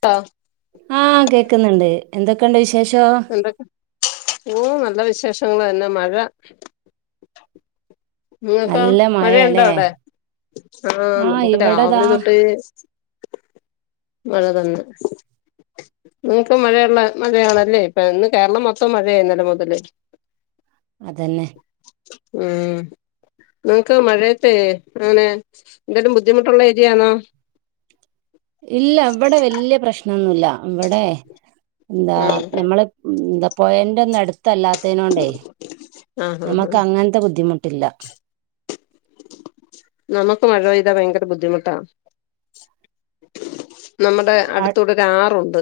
ട്ടോ ആഹ കേക്കുന്നുണ്ട് എന്തൊക്കെയുണ്ട് വിശേഷം എന്തൊക്ക ഓഹ് നല്ല വിശേഷങ്ങൾ തന്നെ മഴ ഇങ്ങക്കോ നല്ല മഴയുണ്ടോ മഴയാല്ലേ അവിടെ. ആഹ ആഹ് നമ്മുക്ക് ഇവിടെതാ രാവിലെ തൊട്ട് മഴ തന്നെ നിങ്ങക്ക് മഴയുള്ള മഴയാണല്ലേ, ഇപ്പൊ ഇന്ന് കേരളം മൊത്തം മഴയായിന്നലെ മുതല് അതെന്നെ ഉം നിങ്ങക്ക് മഴയത്തെ അങ്ങനെ എന്തെങ്കലും ബുദ്ധിമുട്ടുള്ള ഏരിയണോ ഇല്ല അവിടെ വലിയ പ്രശ്നൊന്നുല്ല. ഇവിടെ എന്താ ഉം ഞമ്മള് എന്താ പുഴ ന്റെ ഒന്നടുത്ത് ല്ലാത്തതിനോണ്ടേ ആഹ് ആഹ് നമുക്ക് ആഹ് അങ്ങനത്തെ ബുദ്ധിമുട്ടില്ല നമുക്ക് മഴ പെയ്താ ഭയങ്കര ബുദ്ധിമുട്ടാ. നമ്മുടെ അടുത്തടെ ഒരു ആറുണ്ട്.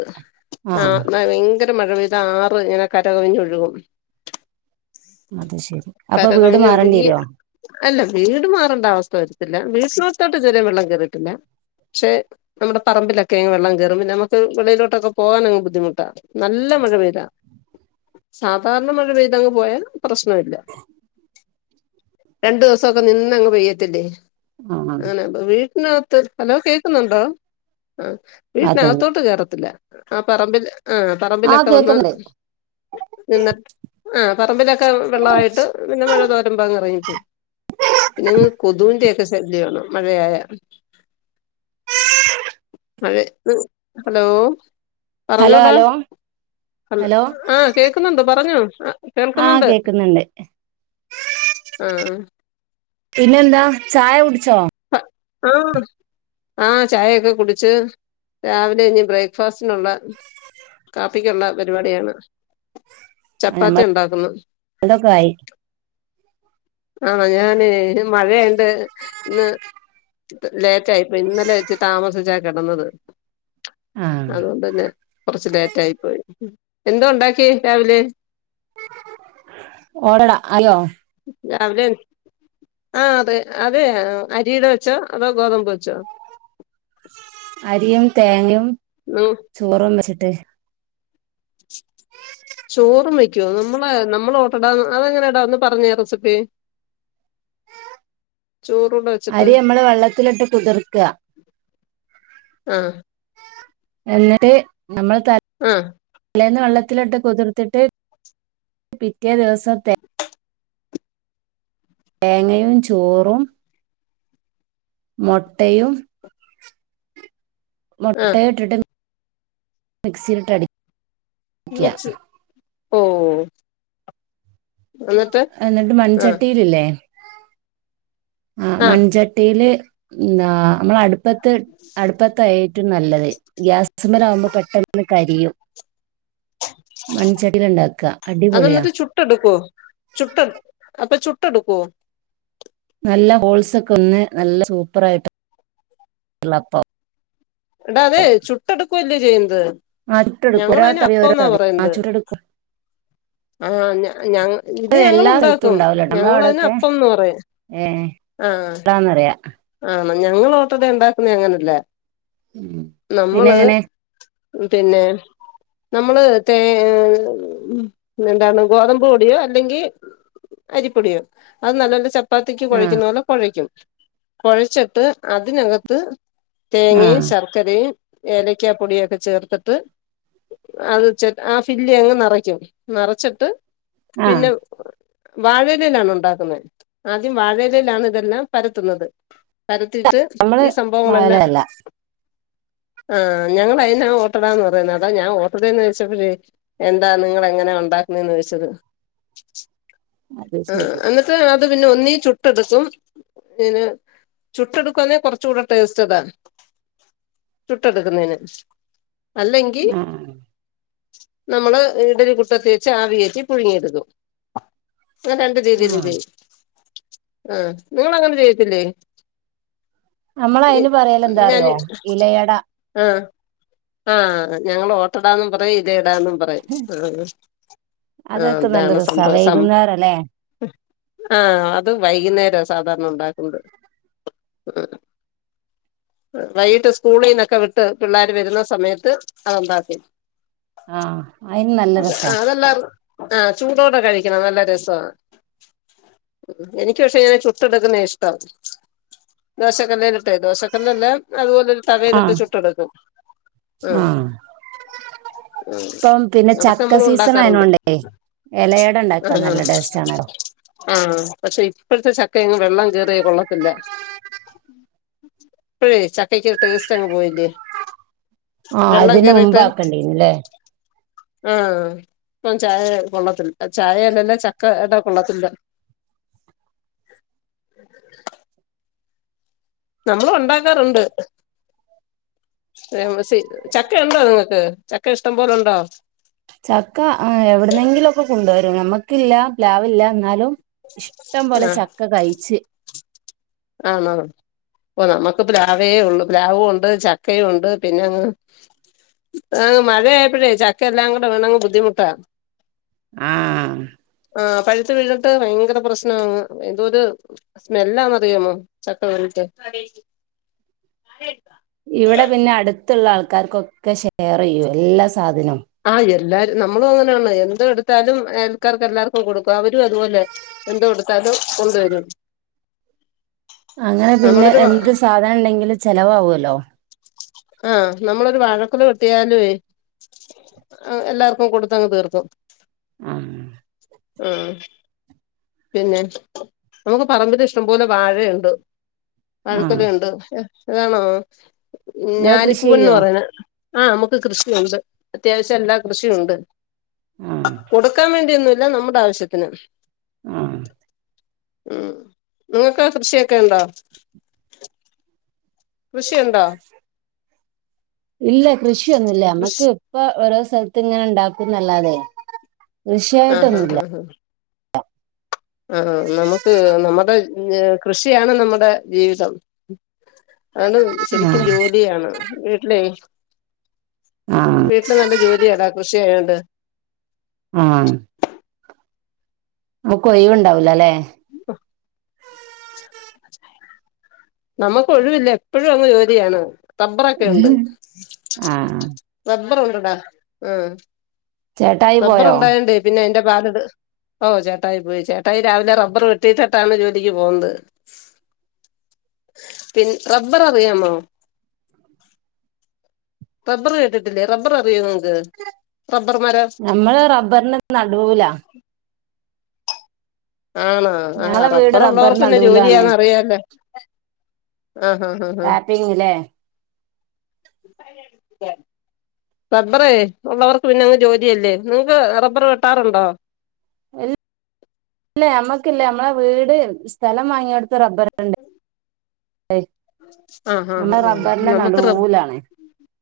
ആ ആഹ് ഭയര മഴ പെയ്ത ആറ് ഇങ്ങനെ കരകവിഞ്ഞൊഴുകും. അത് ശെരി. അപ്പൊ വീട് മാറേണ്ടി കരകവിഞ്ഞൊഴുകി വരുവോ അല്ല വീട് മാറേണ്ട അവസ്ഥ വരുത്തില്ല. വീട്ടിനോടുത്തോട്ട് ഇതുവരെ വെള്ളം കേയറിട്ടില്ല പക്ഷെ, നമ്മുടെ പറമ്പിലൊക്കെങ് വെള്ളം കയറും നമുക്ക് വെളിയിലോട്ടൊക്കെ പോകാന അങ് ബദ്ധമുട്ടാണ്. നല്ല മഴ പെയ്താ. സാധാരണ മഴ പെയ്തങ് പോയാ പ്രശ്ന ഇല്ല. രണ്ടു ദിവസംക്കെ നിന്നങ്ങ് പെയ്യത്തില്ലേ ആഹ് അങ്ങനെ വീട്ടിനകത്ത്, ഹലോ കേക്കുന്നുണ്ടോ ആഹ് അതന്നെ വീട്ടിനകത്തോട്ട് കേയറത്തില്ല ആ പറമ്പിൽ ആ ആഹ് പറമ്പിലൊക്കെ വന്ന് കേക്കുന്നുണ്ട് നിന്നിട്ട് ആഹ് പറമ്പിലൊക്കെ വെള്ളമായിട്ട് പിന്നെ മഴ തോരമ്പോ അങ്ങ ഇറങ്ങി പോവും. പിന്നെ കൊതൂന്റെ ഒക്കെ ശല്യം ണ്. മഴയായാൽ മഴ ഹലോ ഹലോ പറഞ്ഞോടാ ഹലോ ഹലോ ആഹ കേക്കുന്നുണ്ട് പറഞ്ഞോ, കേൾക്കുന്നുണ്ട് ണ്ട് ആഹ് ആഹ് പിന്നെന്താ, ചായ കുടിച്ചോ ആഹ് ആഹ ചായൊക്കെ കുടിച്ച്, രാവിലെ ഇഞ്ഞ് ബ്രേക്ക്ഫാസ്റ്റിനുള്ള കാപ്പിക്കുള്ള പരിപാടിയാണ്. ചപ്പാത്തി ഉണ്ടാക്കുന്നത് ഞമ്മൾതൊക്കെ ആയി ആണെ, ഞാന മഴയുണ്ട് ഇന്ന് ലേയിറ്റായിപ്പോയി. ഇന്നലെ വെച്ച് താമസിച്ചാ കിടന്നത് ആഹ് അതുകൊണ്ട്ന്നെ കൊറച്ച് ലേറ്റ് ആയി പോയി. എന്തോ ഉണ്ടാക്കി രാവിലെ ഓട്ടട ഹലോ രാവിലെ ആഹ് അതെ അതെ അരിടെ വെച്ചോ അതോ ഗോതമ്പ് വെച്ചോ അരിയും തേങ്ങയും ഉം ചോറും വെച്ചിട്ട് ചോറും വക്കുവോ നമ്മളെ നമ്മൾ ഓട്ട്ടാ അതെങ്ങനെ ഇടാന്ന് പറഞ്ഞേ റെസിപ്പി ഉ ചോറുടെ അരി നമ്മള് വെള്ളത്തിലിട്ട് കുതിർക്കുക ആ എന്നിട്ട് നമ്മൾ ത ഉം തലേന്ന് വെള്ളത്തിലിട്ട് കുതിർത്തിട്ട് പിറ്റേ ദിവസം തേ തേങ്ങയും ചോറും മൊട്ടയും ആഹ് മുട്ടയും ഇട്ടിട്ട് മിക്സിയിലിട്ട് അടി മിച് ഓ എന്നിട്ട് എന്നിട്ട് ആ മൺചട്ടിയിലില്ലേ ആ മൺചട്ടിയില് എന്താ നമ്മളടു ടുപ്പത്ത് അടുപ്പത്താ ഏറ്റും നല്ലത് ഗ്യാസ്മലാകുമ്പോ പെട്ടന്ന് കരിയും മൺചട്ടിയില് ഇണ്ടാക്ക അടിപൊളിയാ ചുട്ടടുക്കോ ചുട്ട് അപ്പൊ ചുട്ടെടുക്കോ നല്ല ഹോൾസ് ഒക്കെ വന്ന് നല്ല സൂപ്പറായിട്ട്ള്ള വെള്ളപ്പം എടാ അത് ചുട്ടടുക്കുവല്ലേ ചെയ്യുന്നത് ആ ചുട്ടെടുക്കും ഓരോ ഞങ്ങളയിന് തവി അപ്പം ഓരോ ന്നാ തവി ആ പറയുന്നത് ചുട്ടെടുക്കും ആഹ് ഞ ഇത് അത് ഞങ്ങള് എല്ലാ സ്ഥലത്തും ഉണ്ടാക്കും ഞങ്ങളതിന് അപ്പംന്ന് പറയും ഏഹ് [unintelligible] ന്നറിയ ആണ് ഞങ്ങള് ഓട്ടടാ ഉണ്ടാക്കുന്നെ അങ്ങനയല്ല ഉം പിന്നെ നമ്മള് എങ്ങനെ പിന്നെ നമ്മള് തേ എന്താണ് ഗോതമ്പ് പൊടിയോ അല്ലെങ്കി അരിപ്പൊടിയോ അത് നല്ലോലെ ചപ്പാത്തിക്ക് ആ കുഴയ്ക്കുന്ന പോലെ കുഴക്കും കുഴച്ചിട്ട് അതിനകത്ത് ആ തേങ്ങയും ശർക്ക ക്കരയും ഏലക്കാ പൊടി ഒക്കെ ചേർത്ത്ട്ട് അത് ചെ ആ ഫില്ലി അങ്ങ് നറയ്ക്കും നറച്ചിട്ട് ആ പിന്നെ വാഴലെലാണോ ഉണ്ടാക്കുന്ന ആദ്യം വാഴയിലെലാണ് ഇതെല്ലാം പര ത്തുന്നത് പരത്തിയിട്ട് നമ്മള് ഈ സംഭവങ്ങളെല്ലാം വാഴലല്ല ആ ഞങ്ങൾ അഴിനാ ഓട്ടടാ എന്ന് പറയുന്നത് അതാ ഞാൻ ഓട്ടടെന്ന് [unintelligible] എന്താ നിങ്ങള് എങ്ങനെ ഉണ്ടാക്കുന്നെന്ന് ചോദിച്ചത് അത് ആ ശരി എന്നിട്ട് അത് പിന്നെ ഒന്നീ ചുട്ടെടുക്കും ഇന് ചുട്ട എടുക്കുവാന്നെ കുറച്ച് കൂടെ ടേസ്റ്റ് ഇതാ ചുട്ടെടുക്കുന്നതിന് അല്ലെങ്കി ആ നമ്മള് ഇഡ്ഡലി കുട്ടത്തി വെച്ച് ആവികേറ്റി പുഴുങ്ങിയെടുക്കും രണ്ട് ആ രീതിയിലും ചെയ്യും ആ നിങ്ങള് അങ്ങനെ ചെയ്യത്തില്ലേ നമ്മള് അയിന് പറയലെന്താറിയോ ഇലയട ആഹ് ആഹ് ഞങ്ങള് ഒട്ടടാന്നും പറയും ഇല അടാന്നും പറ അതൊക്കെ നല്ല അതാണ് രസാ സംഭവം സം വൈകുന്നേരം അല്ലേ ആഹ് അത് വൈകുന്നേര സ് സാധാരണ ഉണ്ടാക്ക്ണ്ട് ഉം വൈകിട്ട് സ്കൂളിന്ന് ഒക്കെ വിട്ട് പിള്ളേര് വരുന്ന സമയത്ത് അതെന്താ ആ അയിന് നല്ല രസാ [unintelligible] അതെല്ലാർ ആ ചൂടോടെ കഴിക്കണം നല്ല രസാ എനിക്ക് പക്ഷേ ചു ചുട്ടടുക്കുന്നെ ഇഷ്ടം ദോശക്കല്ലേലിട്ട് ദോശക്കല്ലല്ലാ അതുപോലെ ആ തവയിലിട്ട് ചുട്ടടുക്കും ആ ആഹ് ഇപ്പം പിന്നെ അതൊക്കെ ചക്ക നമ്മളും സീസൺ ഉണ്ടാക്കാറുണ്ട് ആയതോണ്ടേ എലയട ഇണ്ടാക്കാൻ ആഹ് നല്ല ടേസ്റ്റാണെലോ ആഹ് പക്ഷെ ഇപ്പഴത്തെ ചക്കയങ്ങും വെള്ളം കേറിയ കൊള്ളത്തില്ല ഇപ്പഴേ ചക്കയ്ക്ക് ടേസ്റ്റ് അങ്ങ് പോയില്ലേ ആഹ് വെള്ളം ഇതിന്റെ കേറിയിട്ട് മുമ്പക്കേണ്ടിര്ന്ന് ലെ ആഹ് ഇപ്പം ചായ കൊള്ളത്തില്ല ചായയല്ലല്ല ചക്ക ഇട കൊള്ളത്തില്ല നമ്മള് ഒണ്ടാക്കാറുണ്ട് ചക്ക ഉണ്ടോ നിങ്ങൾക്ക് ചക്ക ഇഷ്ടം പോലുണ്ടോ ചക്ക എവിട്ന്നെങ്കിലും ഒക്കെ കൊണ്ടുവരും നമ്മുക്കില്ല പ്ലാവില്ല എന്നാലും ഇഷ്ടം പോലെ ആഹ് ചക്ക കഴിച്ച് ആണോ ഓ നമുക്ക് പ്ലാവേ ഉള്ളു പ്ലാവും ഉണ്ട് ചക്കയും ഉണ്ട് പിന്നെങ്ങ് ആഹ് മഴയാപ്പഴേ ചക്ക എല്ലാം കൂടെ വീണങ്ങ് ബുദ്ധിമുട്ടാ ആഹ് ആഹ് പഴുത്ത് വീണിട്ട് ഭയങ്കര പ്രശ്നാങ് എന്തോരു സ്മെല്ലാ അറിയാമോ ചക്ക വീണിട്ട് ഇവടെ പിന്നെ അട്ത്തുള്ള ആൾക്കാർക്കൊക്കെ ഷെയർ ചെയ്യും എല്ലാ സാധനവും ആഹ് എല്ലാരും നമ്മളും അങ്ങനെയാണ് എന്ത് എടുത്താലും അയൽക്കാർക്ക് എല്ലാർക്കും കൊടുക്കും അവരും അതുപോലെ എന്തോ എടുത്താലും കൊണ്ടുവരും അങ്ങനെ പിന്നെ നമ്മളൊരു എന്ത് സാധനം ഉണ്ടെങ്കിലും ചെലവാക്വല്ലോ ആഹ് നമ്മളൊരു വാഴക്കൊല വെട്ടിയാലുവേ ആഹ് എല്ലാർക്കും കൊടുത്തങ് തീർക്കും ആഹ് ആഹ് പിന്നെ നമുക്ക് പറമ്പിൽ ഇഷ്ടംപോലെ വാഴയുണ്ട് വാഴക്കൊല ആഹ് ഒണ്ട് ഇതാണോ നിങ്ങള് കൃഷി ഞാലിപ്പൂവൻന്ന് ചെയ്യോ പറയ്ണ ആ നമുക്ക് കൃഷിയുണ്ട് അത്യാവശ്യം എല്ലാ കൃഷിയൊണ്ട് ആഹ് കൊടുക്കാൻ വേണ്ടിയൊന്നൂല്ല നമ്മുടെ ആവശ്യത്തിന് ആഹ് ഉം നിങ്ങക്ക് കൃഷിയൊക്കെ ഉണ്ടോ കൃഷി ഒണ്ടോ ഇല്ല കൃഷിയൊന്നുല്ല കൃഷി നമ്മക്ക് ഇപ്പ ഓരോ സ്ഥലത്ത്ങ്ങനെ ഉണ്ടാക്കും എന്നല്ലാതെ കൃഷിയായിട്ടൊന്നുംല്ല [inaudible] അ ആ നമുക്ക് നമ്മുടെ കൃഷിയാണ് നമ്മുടെ ജീവിതം ആണ് ശരിക്കും ആഹ് ജോലിയാണ് വീട്ടിലേ ആഹ് വീട്ടില് നല്ല ജോലിയാടാ കൃഷി ആയോണ്ട് ആഹ് അപ്പൊയിവ് ഉണ്ടാവൂല ലേ [unintelligible] നമുക്ക് ഒഴിവില്ല എപ്പഴും അങ്ങ് ജോലിയാണ് തബ്ബറൊക്കെ ഉണ്ട് ആഹ് റബ്ബറൊണ്ട് ടാ ഉം ചേട്ടായി റബ്ബർ പോയോ ഒണ്ടായോണ്ടേ പിന്നെ അയ്ന്റെ പാലെട് ഓ ചേട്ടായി പോയി ചേട്ടായി രാവിലെ റബ്ബർ വെട്ടിയിട്ടട്ടാണ് ജോലിക്ക് [unintelligible] പി റബ്ബർ അറിയാമോ റബർ കേട്ടിട്ടില്ലേ റബ്ബർ അറിയോ നിങ്ങക്ക് റബ്ബർ മരം ഞമ്മള് റബ്ബറിന്റെ നടൂലാ ആണോ? ആ ഞങ്ങളെ ആഹ് വീട് റബ്ബർ ഉള്ളവർക്ക്ന്നെ നടൂലാണ് ജോലിയാന്ന് അറിയാല്ലേ ആഹ് ആ ഹാ തിന്നൂല്ലേ റബ്ബറേ ഉള്ളവർക്ക് പിന്ന അങ്ങ് ജോലിയല്ലേ നിങ്ങക്ക് റബ്ബർ വെട്ടാറുണ്ടോ ല്ല മ്മക്കില്ല നമ്മളെ വീട് സ്ഥലം വാങ്ങിയോട്ത്ത് റബ്ബർ ഉണ്ട് ആഹ് നമ്മ ആഹ് ആഹ് റബ്ബർന്റെ നടൂലാണ്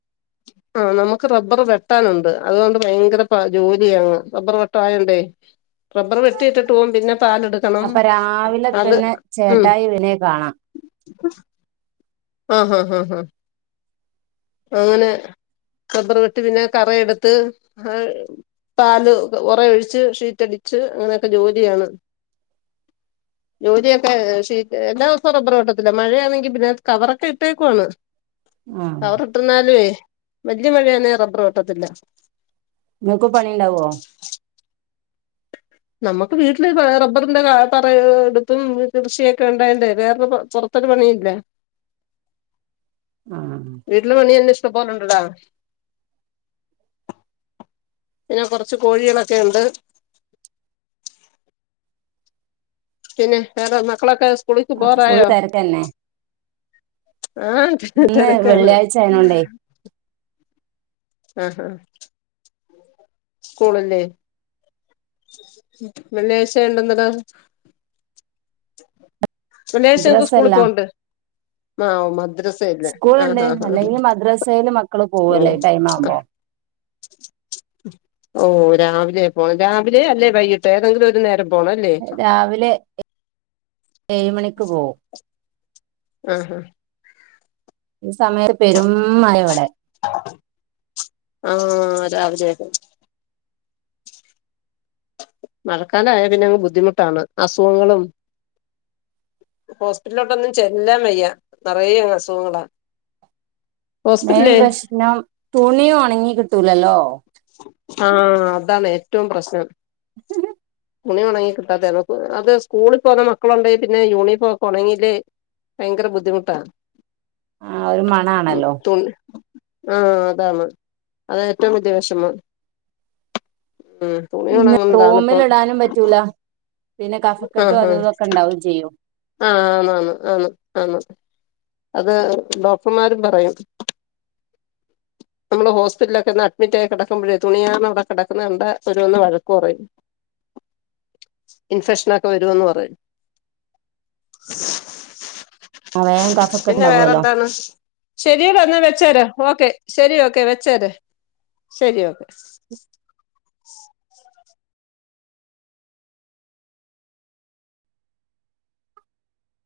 [inaudible] ആ നമുക്ക് റബ്ബർ വെട്ടാനുണ്ട് അതുകൊണ്ട് ഭയങ്കര പ ജോലിയാണ് റബ്ബർ വെട്ടായോണ്ടേ. റബ്ബർ വെട്ടിയിട്ടിട്ട് പോകും പിന്നെ പാലെടുക്കണം അത് ഉം. ഇലേ കാണാ. ആഹ് ഹഹ ഹ് ഹ്. അങ്ങനെ ടബർ വെട്ട് പിന്നെ കറയെടുത്ത് ആഹ് പാല് ഉറ ഒഴിച്ച് ഷീറ്റടിച്ച് അങ്ങനെയൊക്കെ ജോലിയാണ്. [inaudible] ജോലിയൊക്കെ ശെ എല്ലാ ദൊവസു റബ്രവെട്ടത്തില്ല മഴയാണെങ്കി പിന്നെ കവറൊക്കെ ഇട്ടേക്കുവാണ്. ആ കവർഇട്ടുന്നലേ വല്യ മഴാന്നെ റബ്ബർ വെട്ടത്തില്ല. ഇങ്ങക്കൂ പണിണ്ടാവോ? നമുക്ക് വീട്ടില് ഏ റബ്ബറിന്റെ ത്തറ എടുത്തും കൃഷിയൊക്കെ ഉണ്ടായേണ്ടേ വേറെപർ ത്തെ ക്കെ പണി ഇല്ലേ? ആഹ്. വീട്ടിലെ പണി എൻന്നെ ഇഷ്ടംപോലുണ്ടലെ പിന്നെ കൊറച്ച് കോഴികളൊക്കെണ്ട്. പിന്നെ വേറെ മക്കളൊക്കെ സ്കളിക്ക് അപ്പൊ ഫുൾ പോറായോ? തിരക്കന്നെ ഇന്ന് ആഹ് വെള്ളിയാഴ്ച ആയതുകൊണ്ടേ ആഹ് ഹാഹ് സ്കൂളില്ലേ? മലേഷ്യ ഉണ്ടന്നതാ വള്ളിയാഴ്ചഞങ്ങക്ക് മദ്രസ സ്കൂളീ അല്ല പോവണ്ട്. ആഓ മദ്രസേ ഇല്ലേ ആഹ് സ്കൂളുണ്ട് ആഹ് ആഹ് അല്ലെങ്കിൽ മദ്രസയിൽ മക്കള് പോവല്ലേ ഓഹ്. ഈ ടൈം ആവുമ്പോ ഓ രാവിലെ പോണം രാവിലെ അല്ലേ വൈകിട്ടെ ഏതെങ്കിലും ഒരു നേരമ് രാവിലെ എ ഏഴ് മണിക്ക് പോവും. ആഹ് ഹാ ഈ സമയ പെരുംമയെവ്ടെ. ആഹ രാവിലേ? മഴക്കാല ആയാ പിന്നെ അങ്ങ് ബുദ്ധിമുട്ടാണ് അസുഖങ്ങളും. ഹോസ്പിറ്റല്ലോട്ടൊന്നും ചെല്ലാൻ വെയ്യ നെറയേ അങ്ങസുഖങ്ങളാ. മെയിൻ പ്രശ്നം തുണി ഒണങ്ങി കിട്ടൂലല്ലോ? ആഹ അതാണ് ഏറ്റവും പ്രശ്നം. [unintelligible] തുണി ഉണങ്ങി കിട്ടാത്തയാണ് അത് സ്കൂളി പോകുന്ന മക്കളുണ്ടേ പിന്നെ യൂണിഫോം ഒക്കെ ഉണങ്ങിലേ ഭയങ്കര ബുദ്ധിമുട്ടാ. ആ ഒരു മ് മണാണല്ലോ തുണി ആഹ അതാണ് അതേറ്റവും വെല്ല്യപ്രശ് റ്റ്മൊ ഉം. തുണി പിന്നെ ഉണങ്ങുന്നതാണിപ്പം റോമില്ടാനും പറ്റൂല പിന്നെ കഫക്കെട്ടും ആഹ് അത് ആഹ് തൊക്കെണ്ടാവും ചെയ്യും. ആഹ് ആന്ന് ആന്ന് ആന്ന്ആന്ന് അത് ഡോക്ടർമാരും പറയും. നമ്മള്ഹോസ്പിറ്റിലൊക്കേ ഒന്ന് അഡ്മിറ്റായി കിടക്ക ക്കുമ്പോഴ തുണിയാണ് അവിടെ കിടക്കുന്നേണ്ട ഓരോന്ന് വഴക്ക് പറയും. ഇൻഫെക്ഷനൊക്കെ വരുവൊന്ന് പറയും. ആ വേഗം കഫക്കെട്ട് പിന്നെ ഉണ്ടാവുമല്ലോ വേറെന്താണ്? ശരിയേടാ ന്നാ വെഛേര ഓക്കെ ശരി ഓക്കെ വെച്ചേര്. ശരി ഓക്കെ. ഉം